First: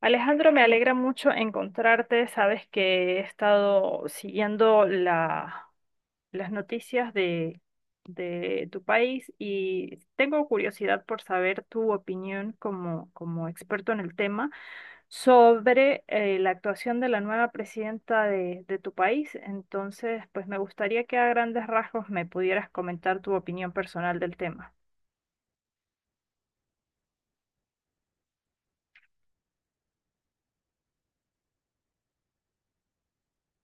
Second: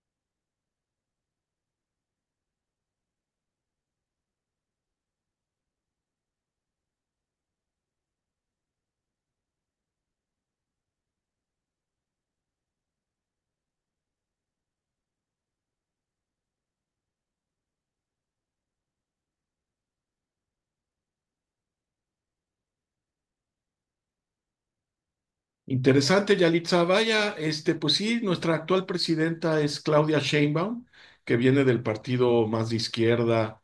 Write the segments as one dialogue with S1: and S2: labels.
S1: Alejandro, me alegra mucho encontrarte. Sabes que he estado siguiendo las noticias de tu país y tengo curiosidad por saber tu opinión como experto en el tema sobre la actuación de la nueva presidenta de tu país. Entonces, pues me gustaría que a grandes rasgos me pudieras comentar tu opinión personal del tema.
S2: Interesante, Yalitza. Vaya, pues sí, nuestra actual presidenta es Claudia Sheinbaum, que viene del partido más de izquierda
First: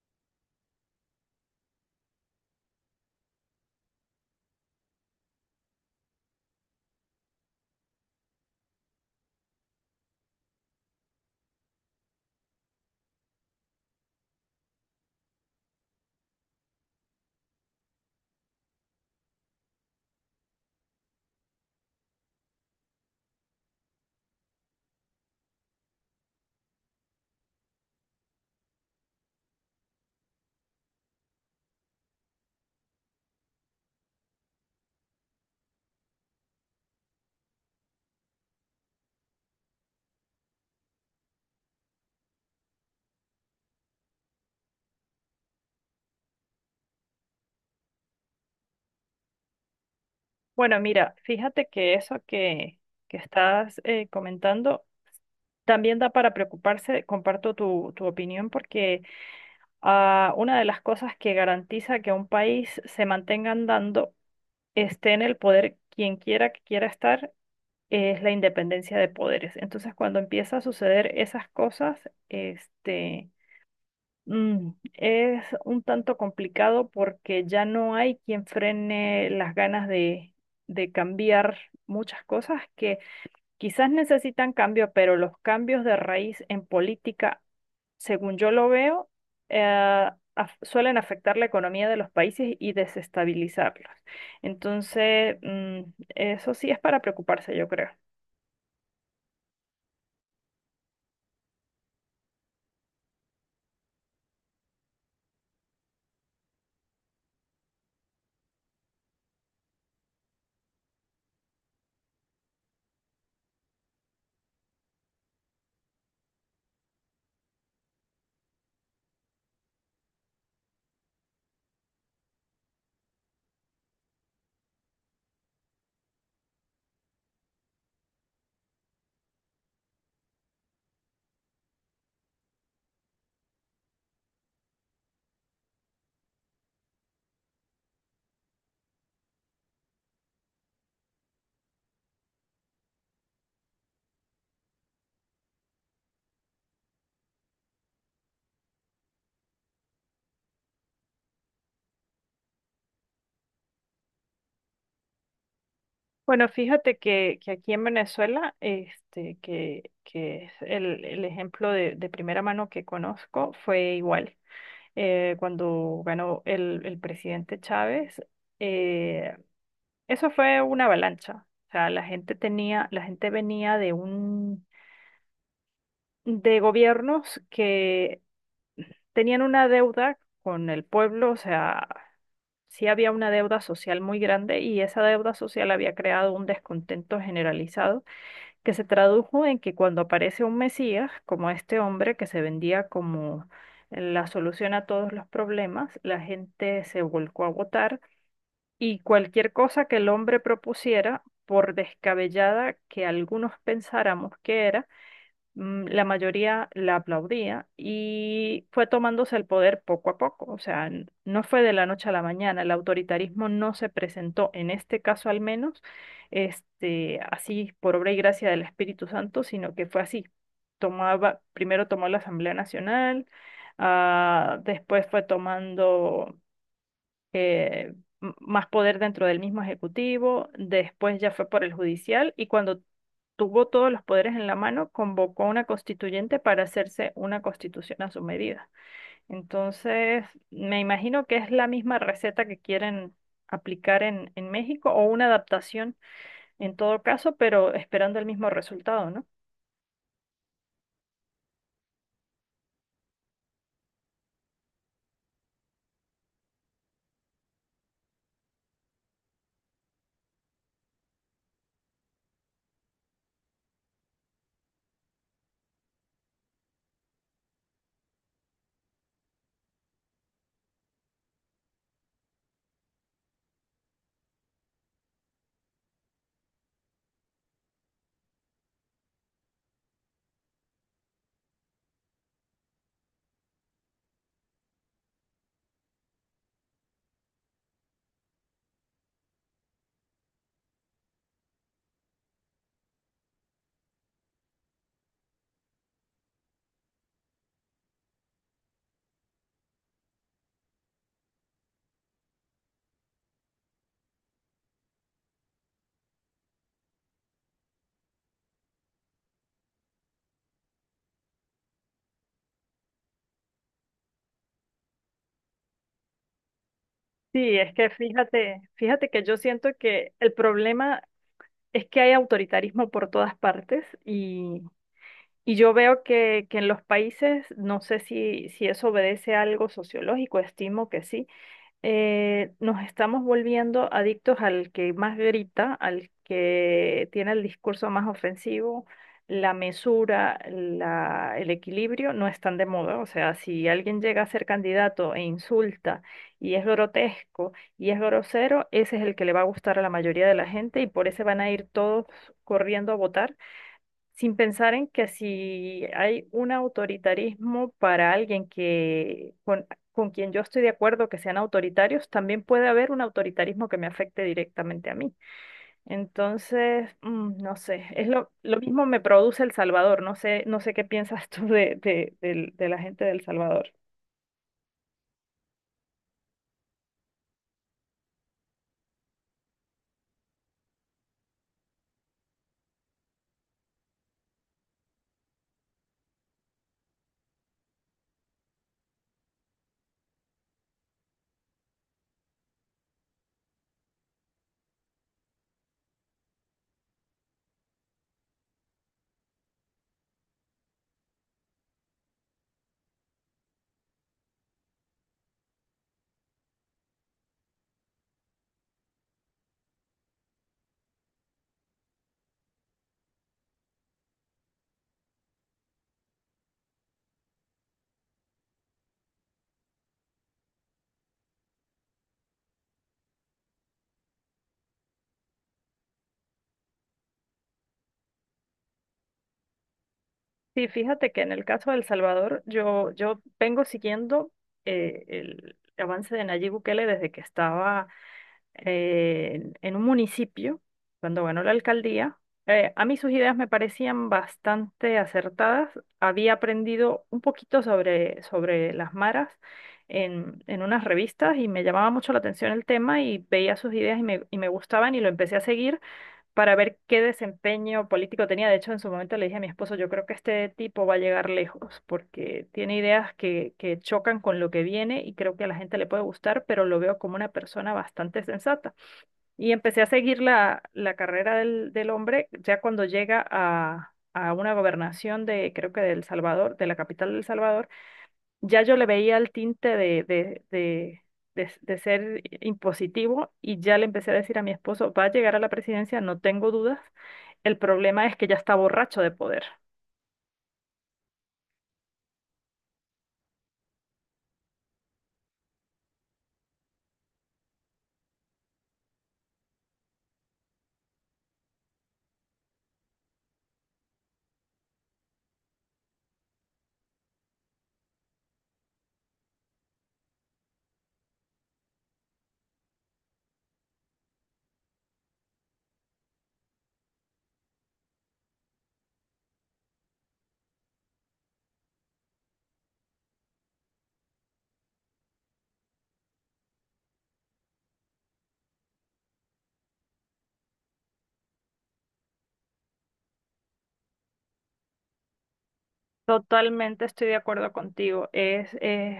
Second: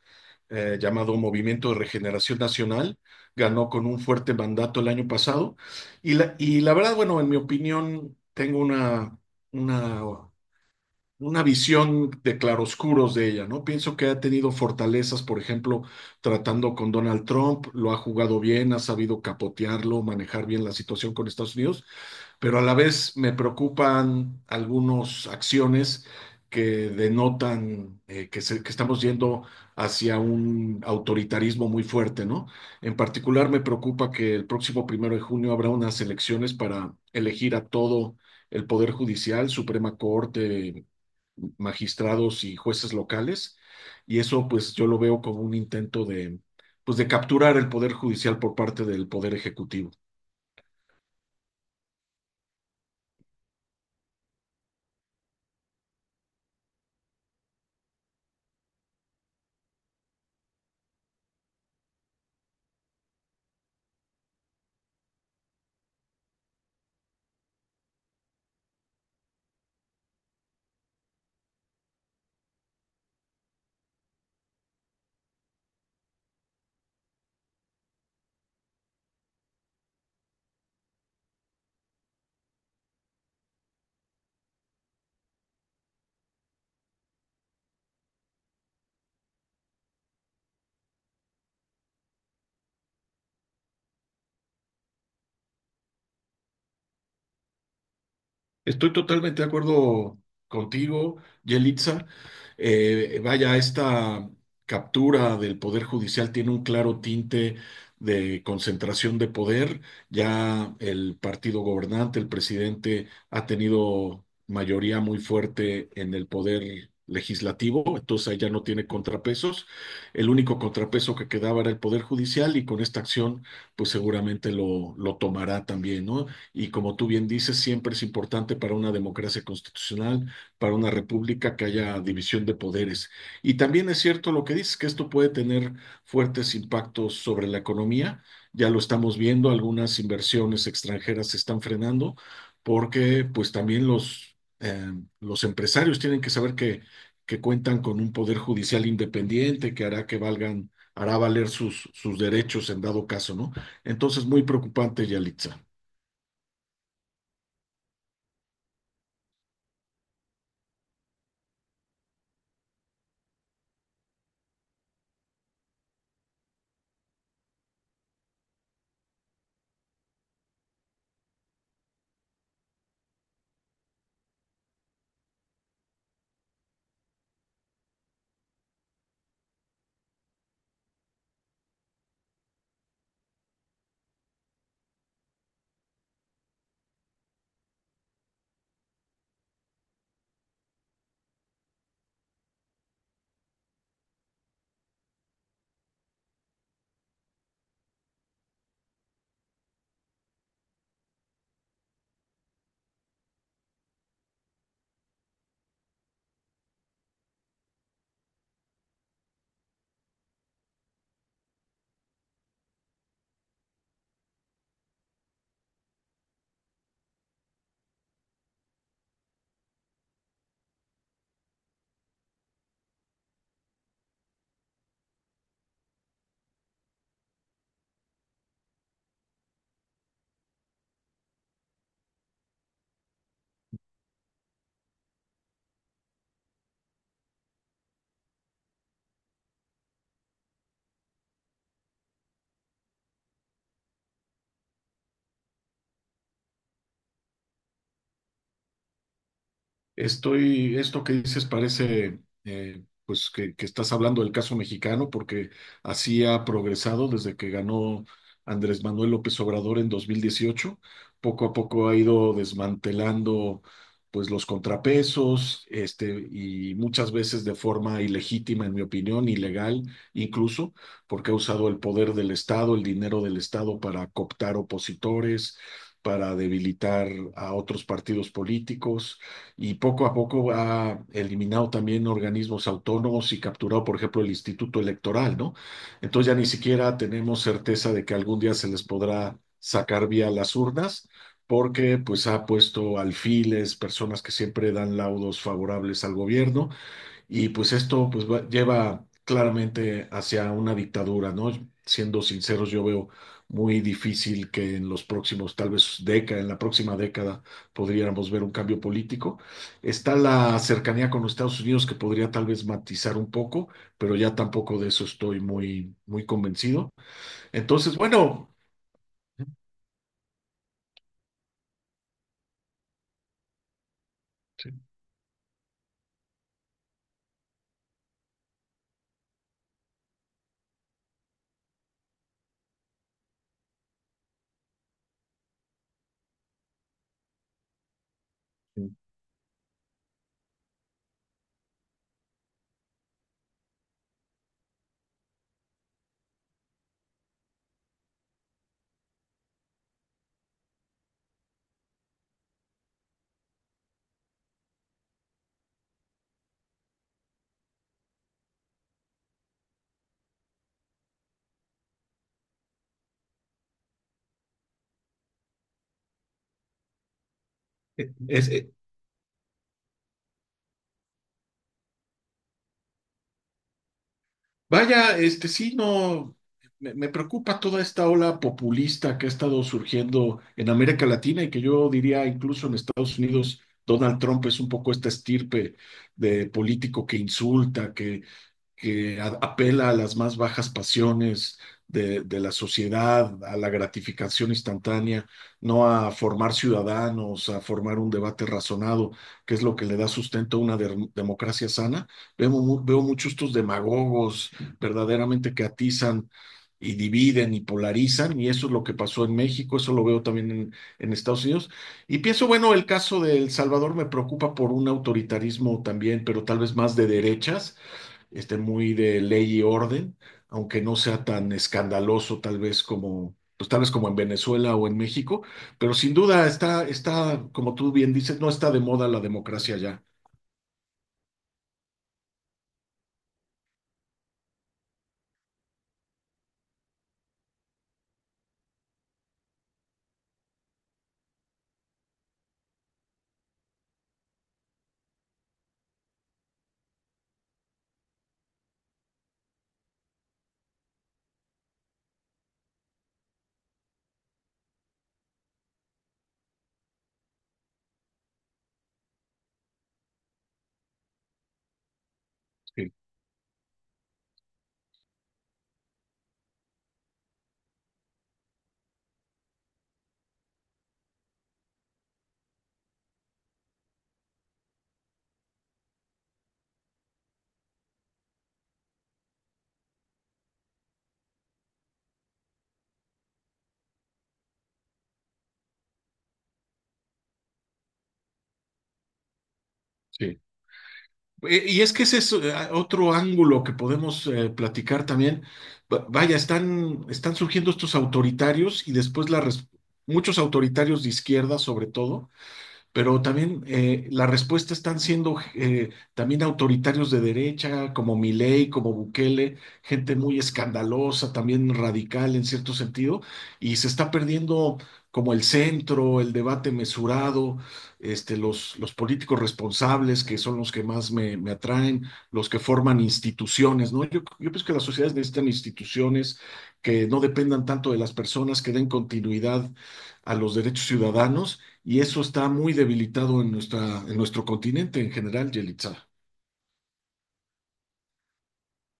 S2: llamado Movimiento de Regeneración Nacional. Ganó con un fuerte mandato el año pasado. Y la verdad, bueno, en mi opinión, tengo una, una visión de claroscuros de ella, ¿no? Pienso que ha tenido fortalezas, por ejemplo, tratando con Donald Trump, lo ha jugado bien, ha sabido capotearlo, manejar bien la situación con Estados Unidos, pero a la vez me preocupan algunas acciones que denotan que estamos yendo hacia un autoritarismo muy fuerte, ¿no? En particular me preocupa que el próximo primero de junio habrá unas elecciones para elegir a todo el Poder Judicial, Suprema Corte, magistrados y jueces locales, y eso pues yo lo veo como un intento de, pues, de capturar el Poder Judicial por parte del Poder Ejecutivo.
S1: Bueno, mira, fíjate que que estás comentando. También da para preocuparse, comparto tu opinión, porque una de las cosas que garantiza que un país se mantenga andando, esté en el poder quien quiera que quiera estar, es la independencia de poderes. Entonces, cuando empieza a suceder esas cosas, este, es un tanto complicado porque ya no hay quien frene las ganas de cambiar muchas cosas que... Quizás necesitan cambio, pero los cambios de raíz en política según yo lo veo, eh, suelen afectar la economía de los países y desestabilizarlos. Entonces, eso sí es para preocuparse, yo creo.
S2: Estoy totalmente de acuerdo contigo, Yelitza. Vaya, esta captura del Poder Judicial tiene un claro tinte de concentración de poder. Ya el partido gobernante, el presidente, ha tenido mayoría muy fuerte en el poder legislativo, entonces ahí ya no tiene contrapesos. El único contrapeso que quedaba era el Poder Judicial y con esta acción, pues seguramente lo tomará también, ¿no? Y como tú bien dices, siempre es importante para una democracia constitucional, para una república que haya división de poderes. Y también es cierto lo que dices, que esto puede tener fuertes impactos sobre la economía. Ya lo estamos viendo, algunas inversiones extranjeras se están frenando porque pues también los empresarios tienen que saber que cuentan con un poder judicial independiente que hará que valgan hará valer sus, sus derechos en dado caso, ¿no? Entonces, muy preocupante, Yalitza.
S1: Bueno, fíjate que aquí en Venezuela, que es el ejemplo de primera mano que conozco, fue igual. Cuando ganó el presidente Chávez, eh, eso fue una avalancha. O sea, la gente tenía, la gente venía de un de gobiernos que tenían una deuda con el pueblo, o sea, sí había una deuda social muy grande y esa deuda social había creado un descontento generalizado que se tradujo en que cuando aparece un Mesías, como este hombre que se vendía como la solución a todos los problemas, la gente se volcó a votar y cualquier cosa que el hombre propusiera, por descabellada que algunos pensáramos que era, la mayoría la aplaudía y fue tomándose el poder poco a poco. O sea, no fue de la noche a la mañana. El autoritarismo no se presentó, en este caso al menos, así por obra y gracia del Espíritu Santo, sino que fue así. Tomaba, primero tomó la Asamblea Nacional, después fue tomando eh, más poder dentro del mismo ejecutivo, después ya fue por el judicial y cuando tuvo todos los poderes en la mano, convocó a una constituyente para hacerse una constitución a su medida. Entonces, me imagino que es la misma receta que quieren aplicar en México o una adaptación en todo caso, pero esperando el mismo resultado, ¿no?
S2: Esto que dices parece, pues que estás hablando del caso mexicano, porque así ha progresado desde que ganó Andrés Manuel López Obrador en 2018. Poco a poco ha ido desmantelando, pues, los contrapesos, y muchas veces de forma ilegítima, en mi opinión, ilegal, incluso, porque ha usado el poder del Estado, el dinero del Estado para cooptar opositores, para debilitar a otros partidos políticos y poco a poco ha eliminado también organismos autónomos y capturado, por ejemplo, el Instituto Electoral, ¿no? Entonces ya ni siquiera tenemos certeza de que algún día se les podrá sacar vía las urnas, porque pues ha puesto alfiles, personas que siempre dan laudos favorables al gobierno y pues esto lleva claramente hacia una dictadura, ¿no? Siendo sinceros, yo veo muy difícil que en los próximos, tal vez década, en la próxima década, podríamos ver un cambio político. Está la cercanía con los Estados Unidos que podría tal vez matizar un poco, pero ya tampoco de eso estoy muy convencido.
S1: Sí, es que
S2: Entonces, bueno,
S1: fíjate, fíjate que yo siento que el problema es que hay autoritarismo por todas partes y
S2: sí,
S1: Y yo veo que en los países, no sé si eso obedece a algo sociológico, estimo que sí, nos estamos volviendo adictos al que más grita, al que tiene el discurso más ofensivo, la mesura, el equilibrio no están de moda. O sea, si alguien llega a ser candidato e insulta y es grotesco y es grosero, ese es el que le va a gustar a la mayoría de la gente y por ese van a ir todos corriendo a votar sin pensar en que si hay un autoritarismo para alguien con quien yo estoy de acuerdo que sean autoritarios, también puede haber un autoritarismo que me afecte directamente a mí. Entonces, no sé, es
S2: Es,
S1: lo mismo me produce El Salvador, no sé, no sé qué piensas tú de la gente de El Salvador.
S2: vaya, sí, no, me preocupa toda esta ola populista que ha estado surgiendo en América Latina y que yo diría incluso en Estados Unidos. Donald Trump es un poco esta estirpe de político que insulta, apela a las más bajas pasiones de la sociedad, a la gratificación instantánea, no a formar ciudadanos, a formar un debate razonado, que es lo que le da sustento a una democracia sana. Veo muchos estos demagogos verdaderamente que atizan y dividen y polarizan, y eso es lo que pasó en México, eso lo veo también en Estados Unidos. Y pienso, bueno, el caso de El Salvador me preocupa por un autoritarismo también, pero tal vez más de derechas, muy de ley y orden, aunque no sea tan escandaloso tal vez como, pues tal vez como en Venezuela o en México, pero sin duda está, como tú bien dices, no está de moda la democracia ya.
S1: Sí, fíjate que en el caso de El Salvador, yo vengo siguiendo el avance de Nayib Bukele desde que estaba en un municipio, cuando ganó la alcaldía, a mí sus ideas me parecían bastante acertadas. Había aprendido un poquito sobre las maras en unas revistas y me llamaba mucho la atención el tema y veía sus ideas y y me gustaban y lo empecé a seguir para ver qué desempeño político tenía. De hecho, en su momento le dije a mi esposo, yo creo que este tipo va a llegar lejos porque tiene
S2: Sí,
S1: ideas que chocan con lo que viene y creo que a la gente le puede gustar, pero lo veo como una persona bastante sensata. Y empecé a seguir la carrera del hombre ya cuando llega a una gobernación de, creo que de El Salvador, de la capital de El Salvador, ya yo le veía el tinte de ser impositivo y ya le empecé a decir a mi esposo, va a llegar a la presidencia, no tengo dudas, el problema es que ya está borracho de poder.
S2: sí. Y es que ese es otro ángulo que podemos platicar también. Vaya, están surgiendo estos autoritarios y después muchos autoritarios de izquierda, sobre todo, pero también la respuesta están siendo también autoritarios de derecha, como Milei, como Bukele, gente muy escandalosa, también radical en cierto sentido, y se está perdiendo como el centro, el debate mesurado, los políticos responsables, que son los que más me atraen, los que forman instituciones, ¿no? Yo pienso que las sociedades necesitan instituciones que no dependan tanto de las personas, que den continuidad a los derechos ciudadanos y eso está muy debilitado en nuestro continente en general, Yelitza.
S1: Totalmente estoy de acuerdo contigo. Es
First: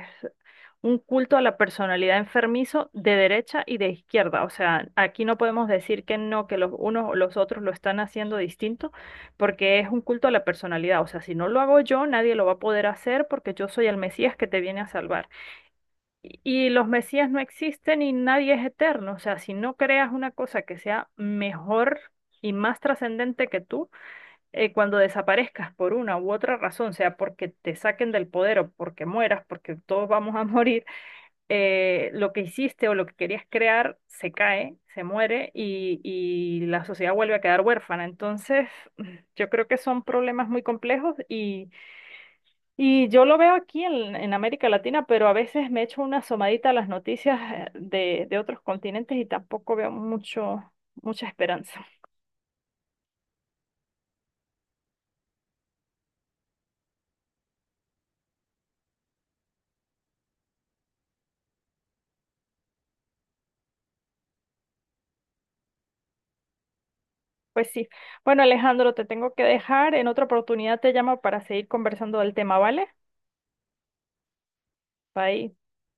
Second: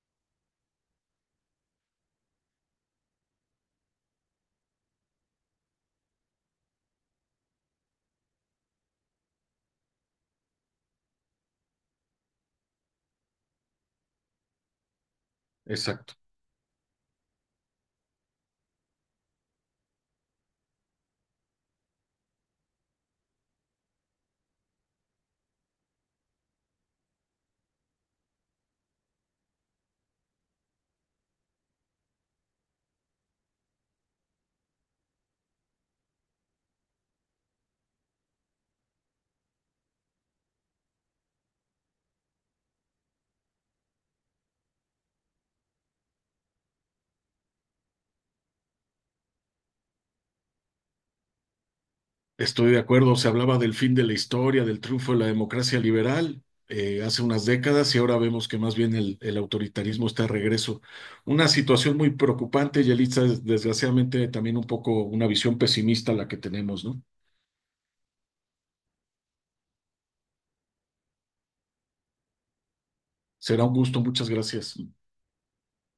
S1: un culto a la personalidad enfermizo de derecha y de izquierda. O sea, aquí no podemos decir que no, que los unos o los otros lo están haciendo distinto, porque es un culto a la personalidad. O sea, si no lo hago yo, nadie lo va a poder hacer porque yo soy el Mesías que te viene a salvar.
S2: Exacto.
S1: Y los Mesías no existen y nadie es eterno. O sea, si no creas una cosa que sea mejor y más trascendente que tú, cuando desaparezcas por una u otra razón, sea porque te saquen del poder o porque mueras, porque todos vamos a morir, lo que hiciste o lo que querías crear se cae, se muere y la sociedad vuelve a quedar huérfana. Entonces, yo creo que son problemas muy complejos y yo lo veo aquí en América Latina, pero a veces me echo una asomadita a las noticias de otros continentes y tampoco veo mucho, mucha esperanza.
S2: Estoy de acuerdo. Se hablaba del fin de la historia, del triunfo de la democracia liberal hace unas décadas y ahora vemos que más bien el autoritarismo está de regreso. Una situación muy preocupante, Yelitza, desgraciadamente también un poco una visión pesimista la que tenemos, ¿no?
S1: Pues sí. Bueno, Alejandro, te tengo que dejar. En otra oportunidad te llamo para seguir conversando del tema, ¿vale?
S2: Será un gusto. Muchas gracias.
S1: Bye.